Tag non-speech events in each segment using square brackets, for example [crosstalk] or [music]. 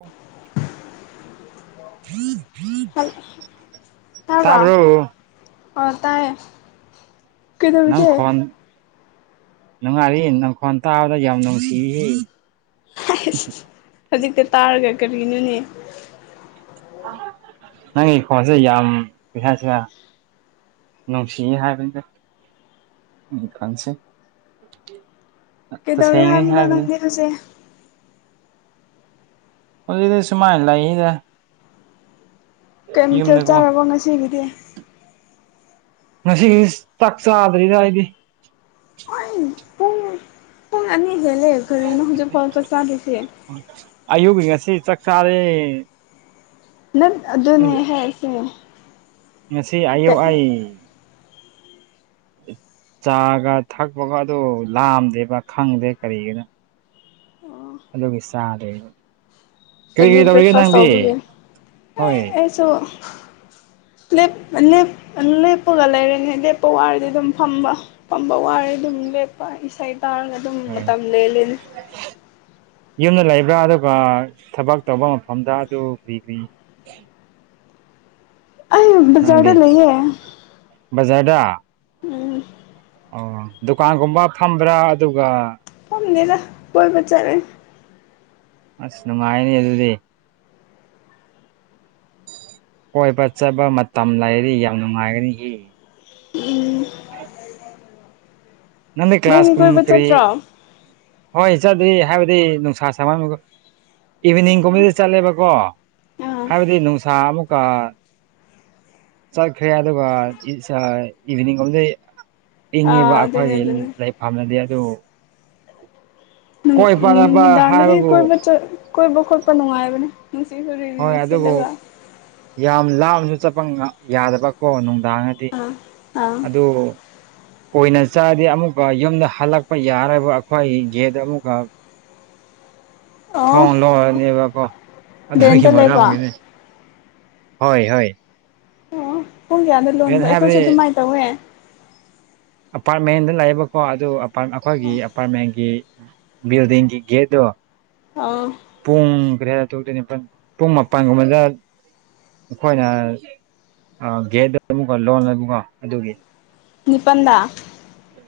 ꯑꯣ [unintelligible] ꯍꯜ [unintelligible] ꯇꯥꯕ꯭ꯔꯣ ꯑꯣ ꯇꯥꯏꯑꯦ ꯅꯪ ꯈꯣꯟ ꯅꯨꯡꯉꯥꯏꯔꯤ ꯅꯪ ꯈꯣꯟ ꯇꯥꯕꯗ ꯌꯥꯝ ꯅꯨꯡꯁꯤꯌꯦ [unintelligible] ꯍꯩꯁ ꯍꯧꯖꯤꯛꯇ ꯇꯥꯔꯒ ꯀꯔꯤꯅꯣꯅꯦ [unintelligible] ꯅꯪꯒꯤ ꯈꯣꯟꯁꯦ ꯌꯥꯝ ꯀꯩ ꯍꯥꯏꯁꯤꯔ ꯅꯨꯡꯁꯤ ꯍꯥꯏꯕꯅꯤꯗ [unintelligible] ꯈꯟꯁꯦ [unintelligible] ꯑ ꯇꯁꯦꯡꯅꯤ ꯍꯥꯏꯕꯅꯤ [unintelligible] ꯁꯦ ꯍꯧꯖꯤꯛꯇꯤ ꯁꯨꯃꯥꯏ ꯂꯩꯗ ꯀꯩ ꯃꯊꯦꯜ ꯌꯨꯝꯗꯀꯣ ꯆꯥꯔꯕꯣ ꯉꯁꯤꯒꯤꯗꯤ ꯉꯁꯤꯒꯤꯗꯤ ꯆꯥꯛ ꯆꯥꯗ꯭ꯔꯤꯗ ꯑꯩꯗꯤ ꯑꯩ ꯄꯨꯡ ꯄꯨꯡ ꯑꯅꯤ ꯍꯦꯟꯂꯦ ꯀꯔꯤꯅꯣ ꯍꯧꯖꯤꯛ ꯐꯧ ꯆꯥꯛ ꯆꯥꯗꯤꯁꯤ [unintelligible] ꯑꯌꯨꯛꯀꯤ ꯉꯁꯤ ꯆꯥꯛ ꯆꯥꯔꯦ ꯅꯠ ꯑꯗꯨꯅꯦ ꯍꯥꯏꯁꯦ ꯉꯁꯤ ꯑꯌꯨꯛ ꯑꯩ ꯆꯥꯒ ꯊꯛꯄꯀꯣ ꯑꯗꯨ ꯂꯥꯝꯗꯦꯕ ꯈꯪꯗꯦ ꯀꯔꯤꯒꯤꯅꯣ [unintelligible] ꯑꯣ ꯑꯗꯨꯒꯤ ꯆꯥꯗꯦꯕ ꯀꯔꯤ ꯍꯦꯕꯤ ꯀꯔꯤ ꯇꯧꯔꯤꯒꯦ ꯕ꯭ꯔꯦꯛꯐꯥꯁ ꯅꯪꯗꯤ ꯍꯣꯏ ꯁꯣ [unintelligible] ꯂꯦꯞ ꯂꯦꯞ ꯑꯂꯦꯞꯄꯒ ꯂꯩꯔꯦꯅꯦ ꯂꯦꯞꯄ ꯋꯥꯔꯗꯤ ꯑꯗꯨꯝ ꯐꯝꯕ ꯐꯝꯕ ꯋꯥꯔꯦ ꯑꯗꯨꯝ ꯂꯦꯞꯄ ꯏꯁꯩ ꯇꯥꯔꯒ ꯑꯗꯨꯝ ꯍꯣꯏ ꯃꯇꯝ ꯂꯦꯜꯂꯤ ꯌꯨꯝꯗ ꯂꯩꯕ꯭ꯔꯥ ꯑꯗꯨꯒ ꯊꯕꯛ ꯇꯧꯕ ꯃꯐꯝꯗ ꯑꯗꯨ ꯀ꯭ꯔꯤ ꯀ꯭ꯔꯤ ꯑꯩ ꯕꯖꯥꯔꯗ ꯅꯪꯗꯤ ꯂꯩꯌꯦ ꯕꯖꯥꯔꯗ ꯎꯝ ꯑꯣ ꯗꯨꯀꯥꯟꯒꯨꯝꯕ ꯐꯝꯕ꯭ꯔꯥ ꯑꯗꯨꯒ ꯐꯝꯗꯦꯗ ꯇꯣꯏꯕ ꯆꯠꯂꯦ ꯑꯁ ꯅꯨꯡꯉꯥꯏꯅꯦ ꯑꯗꯨꯗꯤ ꯀꯣꯏꯕ ꯆꯠꯕ ꯃꯇꯝ ꯂꯩꯔꯗꯤ ꯌꯥꯝ ꯅꯨꯡꯉꯥꯏꯒꯅꯤꯍꯦ [unintelligible] ꯅꯪꯗꯤ ꯀ꯭ꯂꯥꯁ ꯀꯨꯝ ꯀꯣꯏꯕ ꯀꯔꯤ ꯆꯠꯇ꯭ꯔꯣ ꯍꯣꯏ ꯆꯠꯂꯤ ꯍꯥꯏꯕꯗꯤ ꯅꯨꯡꯁꯥ ꯁꯥꯃꯟꯕꯀꯣ ꯏꯚꯤꯅꯤꯡꯒꯨꯝꯕꯗꯤ ꯆꯠꯂꯦꯕꯀꯣ ꯑꯥ ꯍꯥꯏꯕꯗꯤ ꯅꯨꯡꯁꯥ ꯑꯃꯨꯛꯀ ꯆꯠꯈ꯭ꯔꯦ ꯑꯗꯨꯒ ꯏꯁ ꯑ ꯏꯚꯤꯅꯤꯡꯒꯨꯝꯕꯗꯩ ꯏꯡꯉꯦꯕ ꯑꯥ ꯑꯗꯨꯅꯦ ꯑꯗꯨꯅꯦ ꯂꯩ ꯐꯝꯅꯗꯤ ꯑꯗꯨ [inaudible] ꯄꯥꯅꯕ ꯅꯨꯃꯤꯗꯥꯡꯗꯗꯤ ꯍꯥꯏꯕꯕꯨ ꯀꯣꯏꯕ ꯆꯠ ꯀꯣꯏꯕ ꯈꯣꯠꯄ ꯅꯨꯡꯉꯥꯏꯕꯅꯦ ꯅꯨꯡꯁꯤꯠꯀ ꯔꯤ ꯔꯤ ꯍꯣꯏ ꯑꯗꯨꯕꯨ ꯁꯤꯠꯂꯒ ꯌꯥꯝ ꯂꯥꯞꯅ ꯆꯠꯄ ꯉ ꯌꯥꯗꯕꯀꯣ ꯅꯨꯡꯗꯥꯡꯗꯗꯤ [unintelligible] ꯑꯥ ꯑꯣ ꯀꯣꯏꯅ ꯆꯠꯑꯗꯤ ꯑꯃꯨꯛꯀ ꯌꯨꯝꯗ ꯍꯜꯂꯛꯄ ꯌꯥꯔꯕ ꯑꯈꯣꯏ ꯒꯦꯠꯇ ꯑꯃꯨꯛꯀ ꯑꯣ ꯊꯣꯡ ꯂꯣꯟꯂꯅꯦꯕꯀꯣ ꯑꯗꯨꯒꯤ ꯔꯦꯟꯇ ꯂꯩꯕ ꯃꯔꯝꯒꯤꯅꯤ ꯍꯣꯏ ꯍꯣꯏ ꯑꯣ ꯑꯣ ꯄꯨꯡ ꯀꯌꯥꯗ ꯔꯦꯟ ꯂꯣꯟꯕ ꯑꯩꯈꯣꯏꯁꯨ ꯍꯥꯏꯕꯗꯤ ꯑꯗꯨꯃꯥꯏ ꯇꯧꯋꯦ ꯑꯄꯥꯔꯠꯃꯦꯟꯗ ꯂꯩꯌꯦꯕꯀꯣ ꯑꯗꯨ ꯑꯄꯥꯝ ꯑꯈꯣꯏꯒꯤ ꯑꯄꯥꯔꯠꯃꯦꯟꯒꯤ [unintelligible] ꯕꯤꯜꯗꯤꯡꯒꯤ ꯒꯦꯠꯇꯨ ꯑꯧ ꯄꯨꯡ [unintelligible] ꯄꯨꯡ ꯃꯄꯥꯟꯒꯨꯝꯕꯗ ꯑꯈꯣꯏꯅ ꯑꯥ ꯒꯦꯠꯗꯣ ꯑꯃꯛꯀꯥ ꯂꯣꯟꯂꯦꯕꯀꯣ ꯑꯗꯨꯒꯤ ꯅꯤꯄꯟꯗꯥ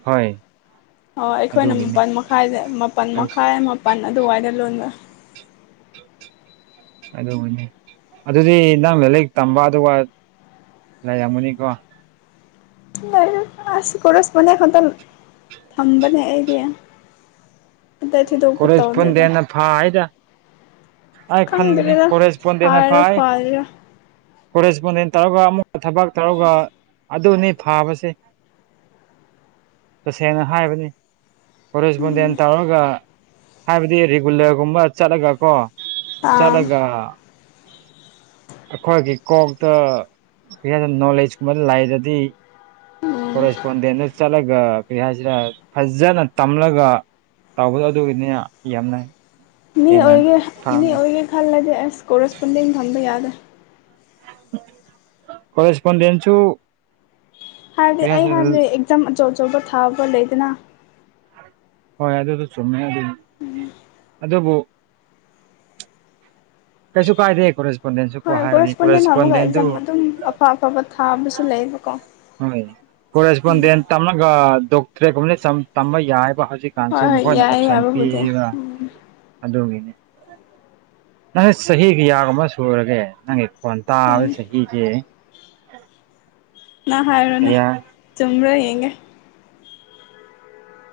ꯍꯣꯏ ꯑꯣ ꯑꯩꯈꯣꯏꯅ ꯑꯗꯨꯒꯤꯅꯤ ꯃꯥꯄꯜ ꯃꯈꯥꯏꯗ ꯃꯥꯄꯜ ꯑꯩꯁ ꯃꯈꯥꯏ ꯃꯥꯄꯜ ꯑꯗꯨꯋꯥꯏꯗ ꯂꯣꯟꯕ ꯑꯗꯨꯕꯨꯅꯤ ꯑꯗꯨꯗꯤ ꯅꯪ ꯂꯥꯂꯤꯛ ꯇꯝꯕ ꯑꯗꯨꯋꯥꯏ ꯂꯩꯔꯝꯒꯥꯅꯤꯀꯣ [unintelligible] ꯑꯁ ꯀꯣꯔꯁꯄꯣꯟꯗꯦꯟ ꯈꯛꯇꯪ ꯊꯝꯕꯅꯦ ꯑꯩꯗꯤ ꯑꯇꯩ ꯊꯣꯏꯗꯣꯛꯄ ꯀꯣꯔꯦꯖ ꯇꯧꯗꯦꯕ ꯄꯣꯟꯗꯦꯟꯅ ꯐꯥꯏꯗ ꯑꯩ ꯈꯥꯟꯒꯥꯅꯤ ꯈꯪꯗ꯭ꯔꯦꯗ ꯀꯣꯔꯦꯖ ꯄꯣꯟꯗꯦꯟꯅ ꯐꯥꯔꯤꯔꯥ ꯐꯥꯏ ꯐꯥꯗ꯭ꯔꯤꯔꯥ ꯀꯣꯂꯦꯖ ꯄꯣꯟꯗꯦꯟ ꯇꯧꯔꯒꯥ ꯑꯃꯨꯛꯀꯥ ꯊꯕꯛ ꯇꯧꯔꯒ ꯑꯗꯨꯅꯤ ꯐꯥꯕꯁꯦ ꯇꯥꯁꯦꯡꯅ ꯍꯥꯏꯕꯅꯤ ꯀꯣꯔꯦꯁꯄꯣꯟꯗꯦꯟ ꯇꯧꯔꯒ ꯍꯥꯏꯕꯗꯤ ꯔꯤꯒꯨꯂꯔꯒꯨꯝꯕ ꯆꯠꯂꯒꯥ ꯀꯣ ꯑꯥ ꯆꯠꯂꯒꯥ ꯑꯈꯣꯏꯒꯤ ꯀꯣꯛꯇꯥ ꯀꯩ ꯍꯥꯏꯗ ꯅꯣꯂꯦꯖꯀꯨꯝꯕ ꯂꯩꯔꯥꯗꯤ ꯀꯣꯔꯦꯁꯄꯣꯟꯗꯦꯟꯗꯣ ꯆꯠꯂꯒꯥ ꯀꯩ ꯍꯥꯏꯁꯤꯔꯥ ꯐꯖꯅ ꯇꯝꯂꯒꯥ ꯇꯥꯎꯕꯗꯣ ꯑꯗꯨꯒꯤꯅꯤ ꯌꯥꯝꯅ ꯃꯤ ꯍꯦꯟꯅ ꯑꯣꯏꯒꯦ ꯃꯤ ꯐꯥꯕꯅꯤ ꯑꯣꯏꯒꯦ ꯈꯜꯂꯗꯤ ꯑꯁ ꯀꯣꯔꯦꯁꯄꯣꯟꯗꯤꯡ ꯊꯝꯕ ꯌꯥꯗꯦ ꯀꯣꯔꯦꯁꯄꯣꯟꯗꯦꯟꯁꯨ ꯍꯥꯏꯕꯗꯤ ꯀꯔꯤ ꯑꯩ ꯍꯥꯏꯁꯤꯔ ꯍꯥꯏꯕꯗꯤ ꯑꯦꯛꯖꯥꯝ ꯑꯆꯧ ꯑꯆꯧꯕ ꯊꯥꯕ ꯂꯩꯗꯅ ꯍꯣꯏ ꯑꯗꯨꯗꯣ ꯆꯨꯝꯃꯦ ꯑꯗꯨ ꯑꯗꯨꯕꯨ ꯀꯩꯁꯨ ꯀꯥꯏꯗꯦ ꯀꯣꯔꯦꯁ ꯍꯣꯏ ꯀꯣꯔꯦꯁꯄꯣꯟꯗꯦꯟ ꯑꯃꯨꯛꯒꯥ ꯑꯦꯛꯖꯥꯝ ꯑꯗꯨꯝ ꯑꯐ ꯑꯐꯕ ꯊꯥꯕꯁꯨ ꯂꯩꯌꯦꯕꯀꯣ ꯍꯣꯏ ꯀꯣꯔꯦꯁꯄꯣꯟꯗꯦꯟ ꯇꯝꯃꯒꯥ ꯗꯣꯛꯇ꯭ꯔꯦꯒꯨꯝꯕꯅ ꯆꯝ ꯇꯝꯕ ꯌꯥꯏꯑꯕ ꯍꯧꯖꯤꯛ ꯀꯥꯟꯁꯦ ꯍꯣꯏ ꯍꯣꯏ ꯃꯈꯣꯏꯅ ꯌꯥꯏ ꯑꯣꯞꯁꯟ ꯌꯥꯕꯕꯨꯗꯤ ꯄꯤꯔꯤꯕ ꯎꯝ ꯑꯗꯨꯒꯤꯅꯤ ꯅꯪ ꯆꯍꯤ ꯀꯌꯥꯒꯨꯝꯕ ꯁꯨꯔꯒꯦ ꯅꯪꯒꯤ ꯈꯣꯟ ꯇꯥꯕ ꯎꯝ ꯆꯍꯤꯁꯦ ꯅꯪ ꯍꯥꯏꯔꯣꯅꯦ ꯀꯌꯥ ꯆꯨꯝꯕ꯭ꯔꯥ ꯌꯦꯡꯒꯦ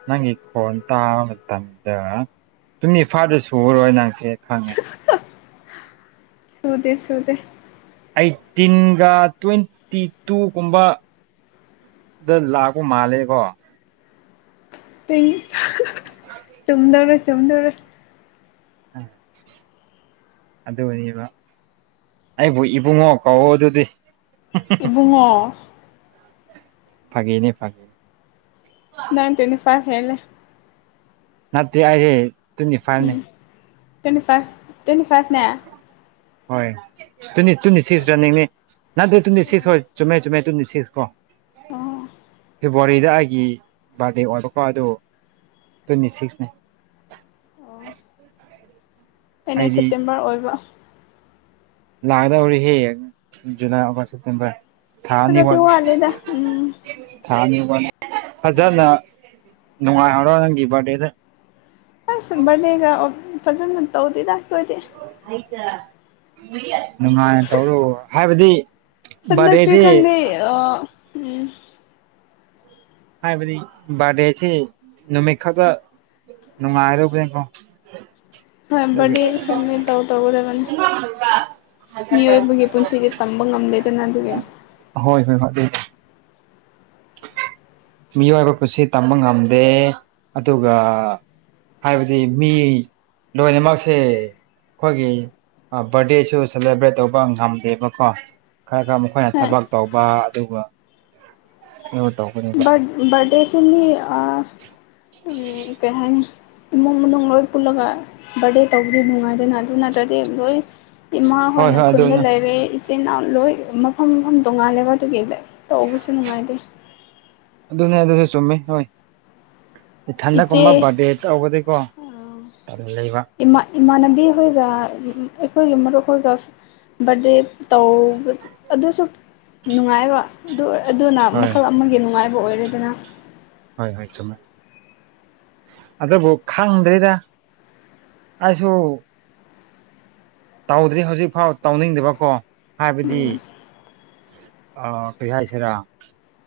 ꯅꯪꯒꯤ ꯈꯣꯟ ꯇꯥꯕ ꯃꯇꯝꯗꯥ ꯇꯨꯡꯅꯤꯐꯥꯗ ꯁꯨꯔꯣꯏ ꯅꯪꯁꯦ ꯈꯪꯉꯦ [unintelligible] ꯁꯨꯗꯦ ꯁꯨꯗꯦ ꯑꯩꯇꯤꯟꯒꯥ ꯇ꯭ꯋꯦꯟ ꯇꯤ ꯇꯨ ꯒꯨꯝꯕ ꯗꯥ ꯂꯥꯛꯄ ꯃꯥꯜꯂꯦꯀꯣ ꯇ꯭ꯋꯤꯡ ꯆꯨꯝꯗꯧꯔꯦ ꯆꯨꯝꯗꯧꯔꯦ ꯑꯥ ꯑꯗꯨꯅꯦꯕ ꯑꯩꯕꯨ ꯏꯕꯨꯡꯉꯣ ꯀꯧꯋꯣ ꯑꯗꯨꯗꯤ ꯏꯕꯨꯡꯉꯣ ꯐꯥꯒꯤꯅꯤ ꯐꯥꯒꯤ ꯅꯥꯏꯟ ꯇ꯭ꯋꯦꯟꯇꯤ ꯐꯥꯏꯚ ꯍꯦꯜꯂꯦ ꯅꯠꯇꯦ ꯑꯥꯏꯍꯦ ꯇꯨꯅꯤ ꯐꯥꯏꯚꯅꯤ ꯎꯝ ꯇ꯭ꯋꯦꯟꯇꯤ ꯐꯥꯏꯚ ꯇ꯭ꯋꯦꯟꯇꯤ ꯐꯥꯏꯚꯅꯦ ꯍꯣꯏ ꯇꯨꯅꯤ ꯇꯨꯅꯤ ꯁꯤꯁꯔꯥꯅꯦꯃꯦ ꯅꯠꯇꯦ ꯇꯨꯅꯤ ꯁꯤꯁ ꯍꯣꯏ ꯆꯨꯝꯃꯦ ꯆꯨꯝꯃꯦ ꯇꯨꯅꯤ ꯁꯤꯁ ꯀꯣ ꯑꯣ ꯐꯦꯕꯋꯥꯔꯤꯗ ꯑꯩꯒꯤ ꯕꯥꯔꯗꯦ ꯑꯣꯏꯕꯀꯣ ꯑꯗꯨ ꯇ꯭ꯋꯦꯟꯇꯤ ꯁꯤꯛꯁꯅꯦ ꯑꯣ ꯑꯩꯅꯦ ꯑꯩꯗꯤ ꯁꯦꯞꯇꯦꯝꯕꯔ ꯑꯣꯏꯕ ꯂꯥꯛꯗꯧꯔꯦꯍꯦ ꯖꯨꯂꯥꯏ ꯑꯣꯒꯁ ꯁꯦꯞꯇꯦꯝꯕꯔ ꯊꯥ ꯑꯅꯤ ꯈꯔꯗꯤ ꯋꯥꯠꯂꯤ ꯋꯥꯠꯂꯤꯗ ꯎꯝ ꯊꯥ ꯑꯅꯤ ꯋꯥꯠꯂꯤ ꯑꯥ ꯐꯖꯅ ꯅꯨꯡꯉꯥꯏꯍꯧꯔꯣ ꯅꯪꯒꯤ ꯕꯥꯔꯗꯦꯗ ꯑꯁ ꯕꯔꯗꯦꯒ ꯐꯖꯅ ꯇꯧꯗꯦꯗ ꯑꯩꯈꯣꯏꯗꯤ ꯅꯨꯡꯉꯥꯏꯅ ꯇꯧꯔꯣ ꯍꯥꯏꯕꯗꯤ ꯍꯟꯗꯛꯇꯤ ꯕꯥꯔꯗꯦꯗꯤ ꯈꯪꯗꯦ ꯑ ꯎꯝ ꯍꯥꯏꯕꯗꯤ ꯕꯥꯔꯗꯦꯁꯤ ꯅꯨꯃꯤ ꯈꯛꯇ [unintelligible] ꯍꯣꯏ ꯑꯗꯨꯒꯤ ꯕ꯭ꯔꯥꯠꯗꯦꯖꯦ ꯁꯦꯝꯗꯦ ꯇꯧ ꯇꯧꯒꯗꯕꯅꯤ ꯃꯤꯑꯣꯏꯕꯒꯤ ꯄꯨꯟꯁꯤꯗꯤ ꯇꯝꯕ ꯉꯝꯗꯦꯗꯅ ꯑꯗꯨꯒꯤ ꯍꯣꯏ ꯍꯣꯏ ꯃꯥ ꯑꯗꯨ ꯃꯤꯑꯣꯏꯕ ꯄꯨꯟꯁꯤ ꯇꯝꯕ ꯉꯝꯗꯦ ꯑꯗꯨꯒ ꯍꯥꯏꯕꯗꯤ ꯃꯤ ꯂꯣꯏꯅꯃꯛꯁꯦ ꯑꯩꯈꯣꯏꯒꯤ ꯕꯔꯗꯦꯁꯨ ꯁꯦꯂꯦꯕ꯭ꯔꯦꯠ ꯇꯧꯕ ꯉꯝꯗꯦꯕꯀꯣ ꯈꯔ ꯈꯔ ꯑꯩꯈꯣꯏꯅ ꯍꯣꯏ ꯊꯕꯛ ꯇꯧꯕ ꯑꯗꯨꯒ [unintelligible] ꯕꯔꯗꯦꯁꯤ ꯃꯤ ꯑ ꯀꯩ ꯍꯥꯏꯅꯤ ꯏꯃꯨꯡ ꯃꯅꯨꯡ ꯂꯣꯏ ꯄꯨꯜꯂꯒ ꯕꯥꯔꯗꯦ ꯇꯧꯕꯗꯤ ꯅꯨꯡꯉꯥꯏꯗꯅ ꯑꯗꯨ ꯅꯠꯇ꯭ꯔꯗꯤ ꯂꯣꯏ ꯏꯃꯥ ꯍꯣꯏ ꯍꯣꯏꯅ ꯍꯣꯏ ꯈꯨꯟꯗ ꯑꯗꯨꯅ ꯂꯩꯔꯦ ꯏꯆꯤꯜ ꯏꯅꯥꯎ ꯂꯣꯏ ꯃꯐꯝ ꯃꯐꯝ ꯇꯣꯡꯉꯥꯜꯂꯦꯕ ꯑꯗꯨꯒꯤ ꯇꯧꯕꯁꯨ ꯅꯨꯡꯉꯥꯏꯇꯦ ꯑꯗꯨꯅꯦ ꯑꯗꯨꯖꯨ ꯆꯨꯝꯃꯤ ꯍꯣꯏ ꯏꯊꯟꯗ ꯒꯨꯝꯕ ꯏꯆꯦ ꯕꯥꯔꯗꯦ ꯇꯧꯕꯗꯤꯀꯣ ꯇꯜꯂꯦꯕ ꯥ ꯏꯃꯥꯟꯅꯕꯤ ꯈꯣꯏꯒ ꯑꯩꯈꯣꯏꯒꯤ ꯃꯔꯨꯞꯈꯣꯏꯒ ꯕꯥꯔꯗꯦ ꯇꯧꯕ ꯑꯗꯨꯁꯨ ꯅꯨꯡꯉꯥꯏꯕ ꯑꯗꯨ ꯑꯣꯏ ꯑꯗꯨꯅ ꯍꯣꯏ ꯃꯈꯜ ꯑꯃꯒꯤ ꯅꯨꯡꯉꯥꯏꯕ ꯑꯣꯏꯔꯦꯗꯅ ꯍꯣꯏ ꯍꯣꯏ ꯆꯨꯝꯃꯦ ꯑꯗꯨꯕꯨ ꯈꯪꯗ꯭ꯔꯤꯗ ꯑꯩꯁꯨ ꯇꯧꯗ꯭ꯔꯤ ꯍꯧꯖꯤꯛ ꯐꯥꯎ ꯇꯧꯅꯤꯡꯗꯕꯀꯣ ꯍꯥꯏꯕꯗꯤ ꯑ ꯀꯩ ꯍꯥꯏꯁꯤꯔꯥ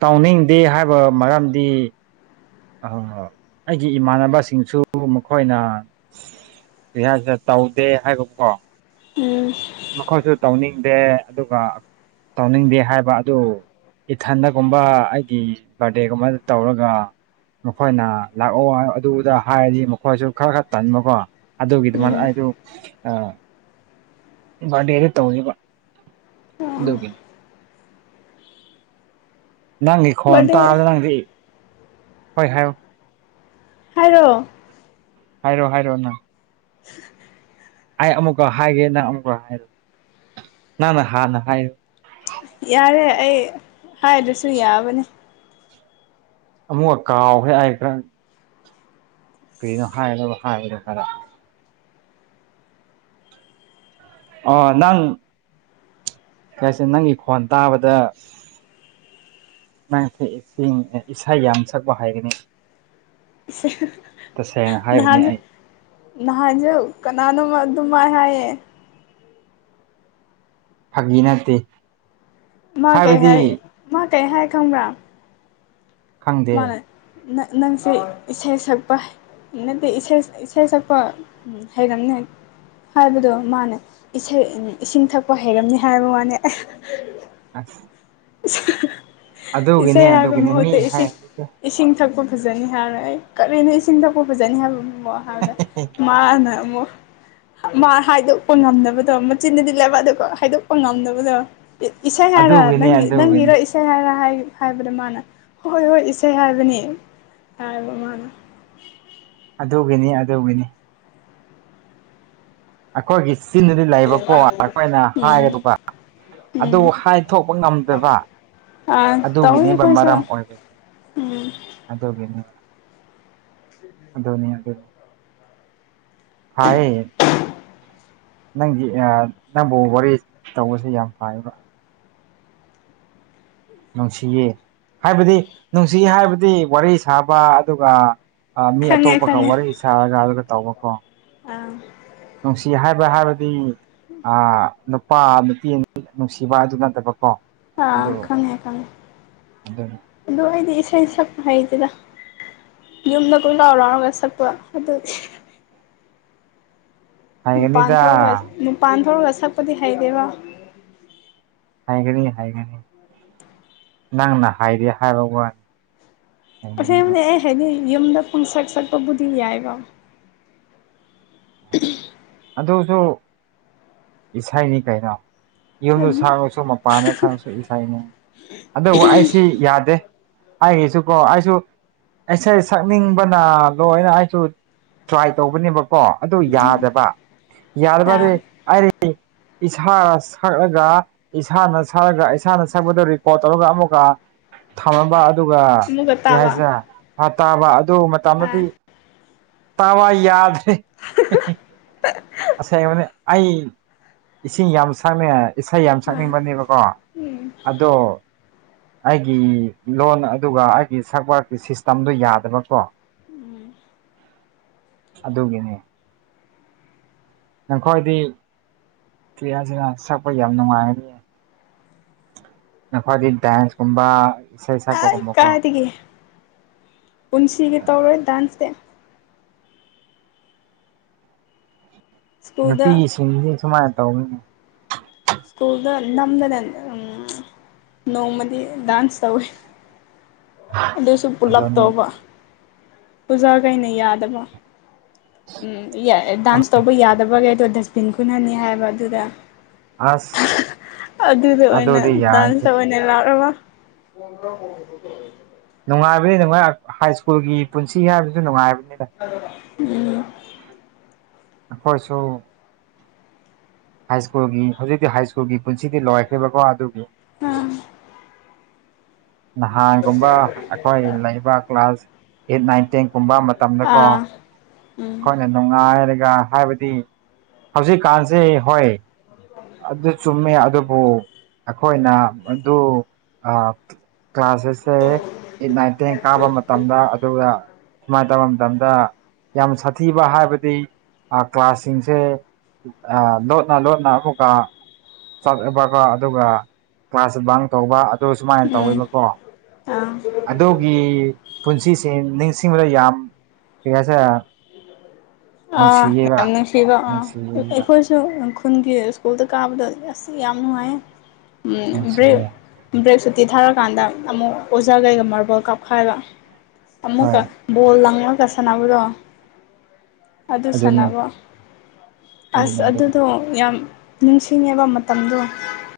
ꯇꯧꯅꯤꯡꯗꯦ ꯍꯥꯏꯕ ꯃꯔꯝꯗꯤ ꯑ ꯑꯩꯒꯤ ꯏꯃꯥꯟꯅꯕꯁꯤꯡꯁꯨ ꯃꯈꯣꯏꯅ ꯔꯤꯍꯁꯗ ꯇꯧꯗꯦ ꯍꯥꯏꯕꯀꯣ ꯎꯝ ꯃꯈꯣꯏꯁꯨ ꯇꯧꯅꯤꯡꯗꯦ ꯑꯗꯨꯒ ꯇꯧꯅꯤꯡꯗꯦ ꯍꯥꯏꯕ ꯑꯗꯨ ꯏꯊꯟꯗꯒꯨꯝꯕ ꯑꯩꯒꯤ ꯕꯥꯔꯗꯦꯒꯨꯝꯕꯗ ꯇꯧꯔꯒ ꯃꯈꯣꯏꯅ ꯂꯥꯛꯑꯣ ꯑꯗꯨꯗ ꯍꯥꯏꯔꯗꯤ ꯃꯈꯣꯏꯁꯨ ꯈꯔ ꯈꯔ ꯇꯟꯕꯀꯣ ꯑꯗꯨꯒꯤꯗꯃꯛ ꯎꯝ ꯑꯗꯨ ꯕꯥꯔꯗꯦꯖꯤ ꯇꯧꯗꯕ ꯑꯗꯨꯒꯤ ꯅꯪꯒꯤ ꯈꯣꯟ ꯕꯥꯔꯗꯦ ꯇꯥꯂ ꯅꯪꯗꯤ ꯍꯣꯏ ꯍꯥꯏꯌꯨ ꯍꯥꯏꯔꯣ ꯍꯥꯏꯔꯣ ꯍꯥꯏꯔꯣ ꯅꯪ [inaudible] ꯑꯩ ꯑꯃꯨꯛꯀ ꯍꯥꯏꯒꯦ ꯅꯪ ꯑꯃꯨꯛꯀ ꯍꯥꯏꯔꯣ ꯅꯪꯅ ꯍꯥꯟꯅ ꯍꯥꯏꯌꯨ ꯌꯥꯔꯦ ꯑꯩ ꯍꯥꯏꯗꯔꯁꯨ ꯌꯥꯕꯅꯤ ꯑꯃꯨꯛ ꯀꯥꯎꯈ꯭ꯔꯦ [unintelligible] ꯀꯩꯅꯣ ꯍꯥꯏꯗꯧꯕ ꯍꯥꯏꯕꯗꯣ ꯈꯔ ꯑꯣ ꯅꯪ ꯀꯁꯦ ꯅꯪꯒꯤ ꯈꯣꯟ ꯇꯥꯕꯗ ꯅꯪꯁꯦ ꯑꯦꯛꯇꯤꯡ ꯏꯁꯩ ꯌꯥꯝ ꯁꯛꯄ ꯍꯥꯏꯒꯅꯤ ꯇꯁꯦꯡꯅ ꯍꯥꯏꯕꯅꯤ ꯅꯍꯥꯁꯨ ꯑꯩ ꯅꯍꯥꯁꯨ ꯀꯅꯥꯅꯣꯃ ꯑꯗꯨꯃꯥꯏ ꯍꯥꯏꯌꯦ ꯐꯥꯒꯤ ꯅꯠꯇꯦ ꯃꯥ ꯀꯩ ꯍꯥꯏꯕꯗꯤ ꯍꯥꯏ ꯃꯥ ꯀꯩ ꯍꯥꯏ ꯈꯪꯕ꯭ꯔꯥ ꯈꯪꯗꯦ ꯃꯥꯅ ꯅꯪꯁꯦ ꯏꯁꯩ ꯁꯛꯄ ꯍꯩ ꯅꯠꯇꯦ ꯏꯁꯩ ꯏꯁꯩ ꯁꯛꯄ ꯎꯝ ꯍꯩꯔꯝꯅꯦ ꯍꯥꯏꯕꯗꯣ ꯃꯥꯅꯦ ꯏꯁꯤꯡ ꯊꯛꯄ ꯍꯩꯔꯝꯅꯤ ꯍꯥꯏꯕ ꯋꯥꯅꯦ ꯑ ꯏꯁꯩ ꯍꯥꯏꯕ ꯑꯗꯨꯒꯤꯅꯤ ꯃꯤ ꯃꯍꯨꯠꯇ ꯏꯁꯤꯡ ꯍꯥꯏꯕꯗꯤ ꯏꯁꯤꯡ ꯊꯛꯄ ꯐꯖꯅꯤ ꯍꯥꯏꯔ ꯑꯩ ꯀꯔꯤꯅꯣ ꯏꯁꯤꯡ ꯊꯛꯄ ꯐꯖꯅꯤ ꯍꯥꯏꯕ [unintelligible] ꯃꯥꯅ ꯑꯃꯨꯛ ꯃꯥ ꯍꯥꯏꯗꯣꯛꯄ ꯉꯝꯅꯕꯗꯣ ꯃꯆꯤꯟꯅꯗꯤ ꯂꯩꯕꯗꯣ ꯍꯥꯏꯗꯣꯛꯄ ꯉꯝꯅꯕꯗꯣ ꯏꯁꯩ ꯍꯥꯏꯔ ꯑꯗꯨꯒꯤꯅꯤ ꯅꯪꯒꯤ ꯑꯗꯨꯒꯤꯅꯤ ꯏꯁꯩ ꯍꯥꯏꯔ ꯍꯥꯏ ꯍꯥꯏꯕꯗ ꯃꯥꯅ ꯍꯣꯏ ꯍꯣꯏ ꯏꯁꯩ ꯍꯥꯏꯕꯅꯤ ꯍꯥꯏꯕ ꯃꯥꯅ ꯑꯗꯨꯒꯤꯅꯤ ꯑꯗꯨꯒꯤꯅꯤ ꯑꯩꯈꯣꯏꯒꯤ ꯆꯟꯗꯗꯤ ꯂꯩꯕꯀꯣ ꯑꯩꯈꯣꯏꯅ ꯎꯝ ꯍꯥꯏꯒꯗꯕ ꯑꯗꯨꯕꯨ ꯎꯝ ꯍꯥꯏ ꯊꯣꯛꯄ ꯉꯝꯗꯕ ꯑꯥ ꯇꯧꯋꯤ ꯑꯗꯨꯒꯤꯅꯦꯕ ꯑꯩꯈꯣꯏꯁꯨ ꯃꯔꯝ ꯑꯣꯏꯕꯁ ꯎꯝ ꯑꯗꯨꯒꯤꯅꯦ ꯑꯗꯨꯅꯤ ꯑꯗꯣꯅꯦꯗ ꯍꯥꯏꯌꯦ ꯅꯪꯒꯤ ꯅꯪꯕꯨ ꯋꯥꯔꯤ ꯇꯧꯕꯁꯦ ꯌꯥꯝ ꯐꯥꯏꯌꯦꯕ ꯅꯨꯡꯁꯤꯌꯦ ꯍꯥꯏꯕꯗꯤ ꯅꯨꯡꯁꯤꯌꯦ ꯍꯥꯏꯕꯗꯤ ꯋꯥꯔꯤ ꯁꯥꯕ ꯑꯗꯨꯒ ꯃꯤ ꯈꯪꯉꯦ ꯑꯇꯣꯞꯄꯒ ꯈꯪꯉꯦ ꯋꯥꯔꯤ ꯁꯥꯔꯒ ꯑꯗꯨꯒ ꯇꯧꯕꯀꯣ ꯑꯥ ꯅꯨꯡꯁꯤ ꯍꯥꯏꯕ ꯍꯥꯏꯕꯗꯤ ꯑꯥ ꯅꯨ ꯄꯥ ꯅꯨꯄꯤ ꯅꯨꯡꯁꯤꯕ ꯑꯗꯨ ꯅꯠꯇꯕ ꯀꯣ ꯑꯥ ꯈꯪꯉꯦ ꯈꯪꯉꯦ ꯑꯗꯨ ꯑꯗꯨ ꯑꯩꯗꯤ ꯏꯁꯩ ꯁꯛꯄ ꯍꯩꯇꯦꯗ ꯌꯨꯝꯗ ꯀꯣꯏꯂꯥꯎ ꯂꯥꯎꯔꯒ ꯁꯛꯄ ꯑꯗꯨꯗꯤ ꯃꯄꯥꯟ ꯍꯩꯒꯅꯤꯗ ꯊꯣꯛꯂꯒ ꯃꯄꯥꯟ ꯊꯣꯛꯂꯒ ꯁꯛꯄꯗꯤ ꯍꯩꯇꯦꯕ ꯍꯩꯒꯅꯤ ꯍꯩꯒꯅꯤ ꯅꯪꯅ ꯍꯩꯗꯦ ꯍꯥꯏꯕ ꯋꯥꯅꯤ ꯍꯩꯒꯅꯤꯕ ꯇꯁꯦꯡꯕꯅꯦ ꯑꯩ ꯍꯥꯏꯗꯤ ꯌꯨꯝꯗ ꯄꯨꯡꯁꯛ ꯁꯛꯄꯕꯨꯗꯤ ꯌꯥꯏꯕ [unintelligible] ꯑꯗꯨꯁꯨ ꯏꯁꯩꯅꯤ ꯀꯩꯅꯣ ꯌꯨꯝꯗ ꯑꯥ ꯁꯛꯔꯁꯨ ꯃꯄꯥꯟꯗ ꯁꯛꯑꯁꯨ ꯏꯁꯩꯅ ꯑꯗꯨꯕꯨ ꯑꯩꯁꯤ ꯌꯥꯗꯦ ꯑꯩꯒꯤꯁꯨꯀꯣ ꯑꯩꯁꯨ ꯏꯁꯩ ꯁꯛꯅꯤꯡꯕꯅ ꯂꯣꯏꯔꯦ ꯑꯩꯁꯨ ꯇ꯭ꯔꯥꯏ ꯇꯧꯕꯅꯦꯕ ꯀꯣ ꯑꯗꯨ ꯌꯥꯗꯕ ꯌꯥꯔꯕꯗꯤ ꯑꯩ ꯏꯁꯥ ꯁꯛꯔꯒ ꯏꯁꯥꯅ ꯁꯛꯔꯒ ꯏꯁꯥꯅ ꯁꯛꯄꯗ ꯔꯦꯀꯣꯔꯠ ꯇꯧꯔꯒ ꯑꯃꯨꯛꯀ ꯊꯝꯂꯝꯕ ꯑꯗꯨꯒ ꯑꯃꯨꯛꯀ ꯀꯩ ꯇꯥꯕ ꯍꯥꯏꯁꯤꯔ ꯇꯥꯕ ꯑꯗꯨ ꯑꯥ ꯃꯇꯝꯗꯗꯤ ꯇꯥ [unintelligible] ꯌꯥꯗꯔ꯭ꯦ ꯑꯁꯦꯡꯕꯅꯦ ꯑꯩ ꯏꯁꯤꯡ ꯌꯥꯝ ꯁꯛꯅꯩ ꯏꯁꯩ ꯌꯥꯝ ꯑꯥ ꯁꯛꯅꯤꯡꯕꯅꯦꯕꯀꯣ ꯎꯝ ꯑꯗꯣ ꯑꯩꯒꯤ ꯂꯣꯟ ꯑꯗꯨꯒ ꯑꯩꯒꯤ ꯁꯛꯄꯒꯤ ꯁꯤꯁꯇꯝꯗꯣ ꯌꯥꯗꯕꯀꯣ ꯑꯗꯨꯒꯤꯅꯦ ꯅꯈꯣꯏꯗꯤ ꯀꯔꯤ ꯍꯥꯢꯁꯤꯔ ꯁꯛꯄ ꯌꯥꯝ ꯅꯨꯡꯉꯥꯏꯒꯅꯤ ꯅꯈꯣꯏꯗꯤ ꯗꯥꯥꯟꯁ ꯀꯨꯝꯕ ꯏꯁꯩ ꯁꯛ ꯍꯩꯠ ꯀꯥꯏꯗꯒꯤ ꯄꯨꯟꯁꯤꯒꯤ ꯇꯧꯔꯣꯏ ꯗꯥꯟꯁꯇꯤ ꯁ꯭ꯀꯨꯜꯗ ꯅꯨꯄꯤꯁꯤꯡꯁꯦ ꯁꯨꯃꯥꯏꯅ ꯇꯧꯏꯅꯦ ꯁ꯭ꯀꯨꯜꯗ ꯅꯝꯗꯅ ꯑꯝ ꯅꯣꯡꯃꯗꯤ ꯗꯥꯥꯟꯁ ꯇꯧꯋꯦ ꯑꯗꯨꯁꯨ ꯄꯨꯂꯞ ꯑꯗꯨꯅꯤ ꯇꯧꯕ ꯑꯣꯖꯥꯒꯩꯅ ꯌꯥꯗꯕ ꯗꯥꯟꯁ ꯇꯧꯕ ꯌꯥꯗꯕꯒꯩꯗꯣ ꯗꯁꯕꯤꯟ ꯈꯨꯟꯍꯅꯤ ꯍꯥꯏꯕ ꯑꯗꯨꯗ ꯑꯁ ꯑꯗꯨꯗ ꯑꯣꯏꯅ ꯑꯗꯨꯗꯤ ꯗꯥꯟꯁ ꯌꯥꯔꯅꯤ ꯇꯧꯋꯦꯅꯦ ꯂꯥꯛꯔꯒ ꯀꯣꯟ [unintelligible] ꯅꯨꯡꯉꯥꯏꯕꯅꯤ ꯅꯨꯡꯉꯥꯏ ꯍꯥꯏꯁ꯭ꯀꯨꯜꯒꯤ ꯄꯨꯟꯁꯤ ꯍꯥꯏꯕꯁꯤ ꯅꯨꯡꯉꯥꯏꯕꯅꯤꯗ ꯎꯝ ꯑꯩꯈꯣꯏꯁꯨ ꯍꯥꯏꯁ꯭ꯀꯨꯜꯒꯤ ꯍꯧꯖꯤꯛꯇꯤ ꯍꯥꯏꯁ꯭ꯀꯨꯜꯒꯤ ꯄꯨꯟꯁꯤꯗꯤ ꯂꯣꯏꯈ꯭ꯔꯦꯕꯀꯣ ꯑꯗꯨꯒꯤ ꯑꯥ ꯅꯍꯥꯟꯒꯨꯝꯕ ꯑꯩꯈꯣꯏ ꯂꯩꯕ ꯀ꯭ꯂꯥꯁ ꯑꯦꯠ ꯅꯥꯏꯟ ꯇꯦꯟ ꯀꯨꯝꯕ ꯃꯇꯝꯗꯀꯣ ꯑꯥ ꯎꯝ ꯑꯩꯈꯣꯏꯅ ꯅꯨꯡꯉꯥꯏꯔꯒ ꯍꯥꯏꯕꯗꯤ ꯍꯧꯖꯤꯛ ꯀꯥꯟꯁꯦ ꯍꯣꯏ ꯑꯗꯨ ꯆꯨꯝꯃꯦ ꯑꯗꯨꯕꯨ ꯑꯩꯈꯣꯏꯅ ꯑꯗꯨ ꯀ꯭ꯂꯥꯁꯦꯁꯦ ꯑꯩꯠ ꯅꯥꯏꯟ ꯇꯦꯟ ꯀꯥꯕ ꯃꯇꯝꯗ ꯑꯗꯨꯒ ꯁꯨꯃꯥꯏꯅ ꯇꯧꯕ ꯃꯇꯝꯗ ꯌꯥꯝ ꯁꯥꯊꯤꯕ ꯍꯥꯏꯕꯗꯤ ꯀ꯭ꯂꯥꯁ ꯁꯤꯡꯁꯦ ꯑꯥ ꯂꯣꯟꯅ ꯂꯣꯟꯅ ꯑꯃꯨꯛꯀ ꯆꯠꯕꯀꯣ ꯑꯗꯨꯒ ꯀ꯭ꯂꯥꯁꯁꯦ ꯕꯪ ꯇꯧꯕ ꯑꯗꯨ ꯁꯨꯃꯥꯏꯅ ꯎꯝ ꯇꯧꯋꯦꯕ ꯀꯣ ꯑꯥ ꯑꯗꯨꯒꯤ ꯄꯨꯟꯁꯤꯁꯦ ꯅꯤꯡꯁꯤꯡꯂ ꯌꯥꯝ ꯀꯩ ꯍꯥꯏꯁꯤꯔ ꯑꯥ ꯅꯨꯡꯁꯤꯌꯦꯕ ꯌꯥꯝ ꯅꯨꯡꯁꯤꯕ ꯑꯥ ꯅꯨꯡꯁꯤꯌꯦꯕ ꯑꯩꯈꯣꯏ [unintelligible] ꯈꯨꯟꯒꯤ ꯁ꯭ꯀꯨꯜꯗ ꯀꯥꯕꯗꯣ ꯑꯁ ꯌꯥꯝ ꯅꯨꯡꯉꯥꯏ ꯕ꯭ꯔꯦꯛ ꯅꯨꯡꯁꯤꯌꯦ ꯕ꯭ꯔꯦꯛ ꯁꯨꯇꯤ ꯊꯥꯔꯀꯥꯟꯗ ꯑꯃꯨꯛ ꯑꯣꯖꯥꯈꯩꯒ ꯃꯥꯔꯕꯜ ꯀꯥꯞꯈꯥꯏꯒ ꯑꯃꯨꯛꯀ ꯍꯣꯏ ꯕꯜꯣ ꯂꯪꯉꯒ ꯁꯥꯟꯅꯕꯗꯣ ꯑꯗꯨ ꯑꯗꯨꯅꯤ ꯁꯥꯟꯅꯕ ꯑꯁ ꯑꯗꯨꯅꯤ ꯑꯗꯨꯅꯤ ꯑꯗꯨꯗꯣ ꯌꯥꯝ ꯅꯤꯡꯁꯤꯡꯉꯦꯕ ꯃꯇꯝꯗꯨ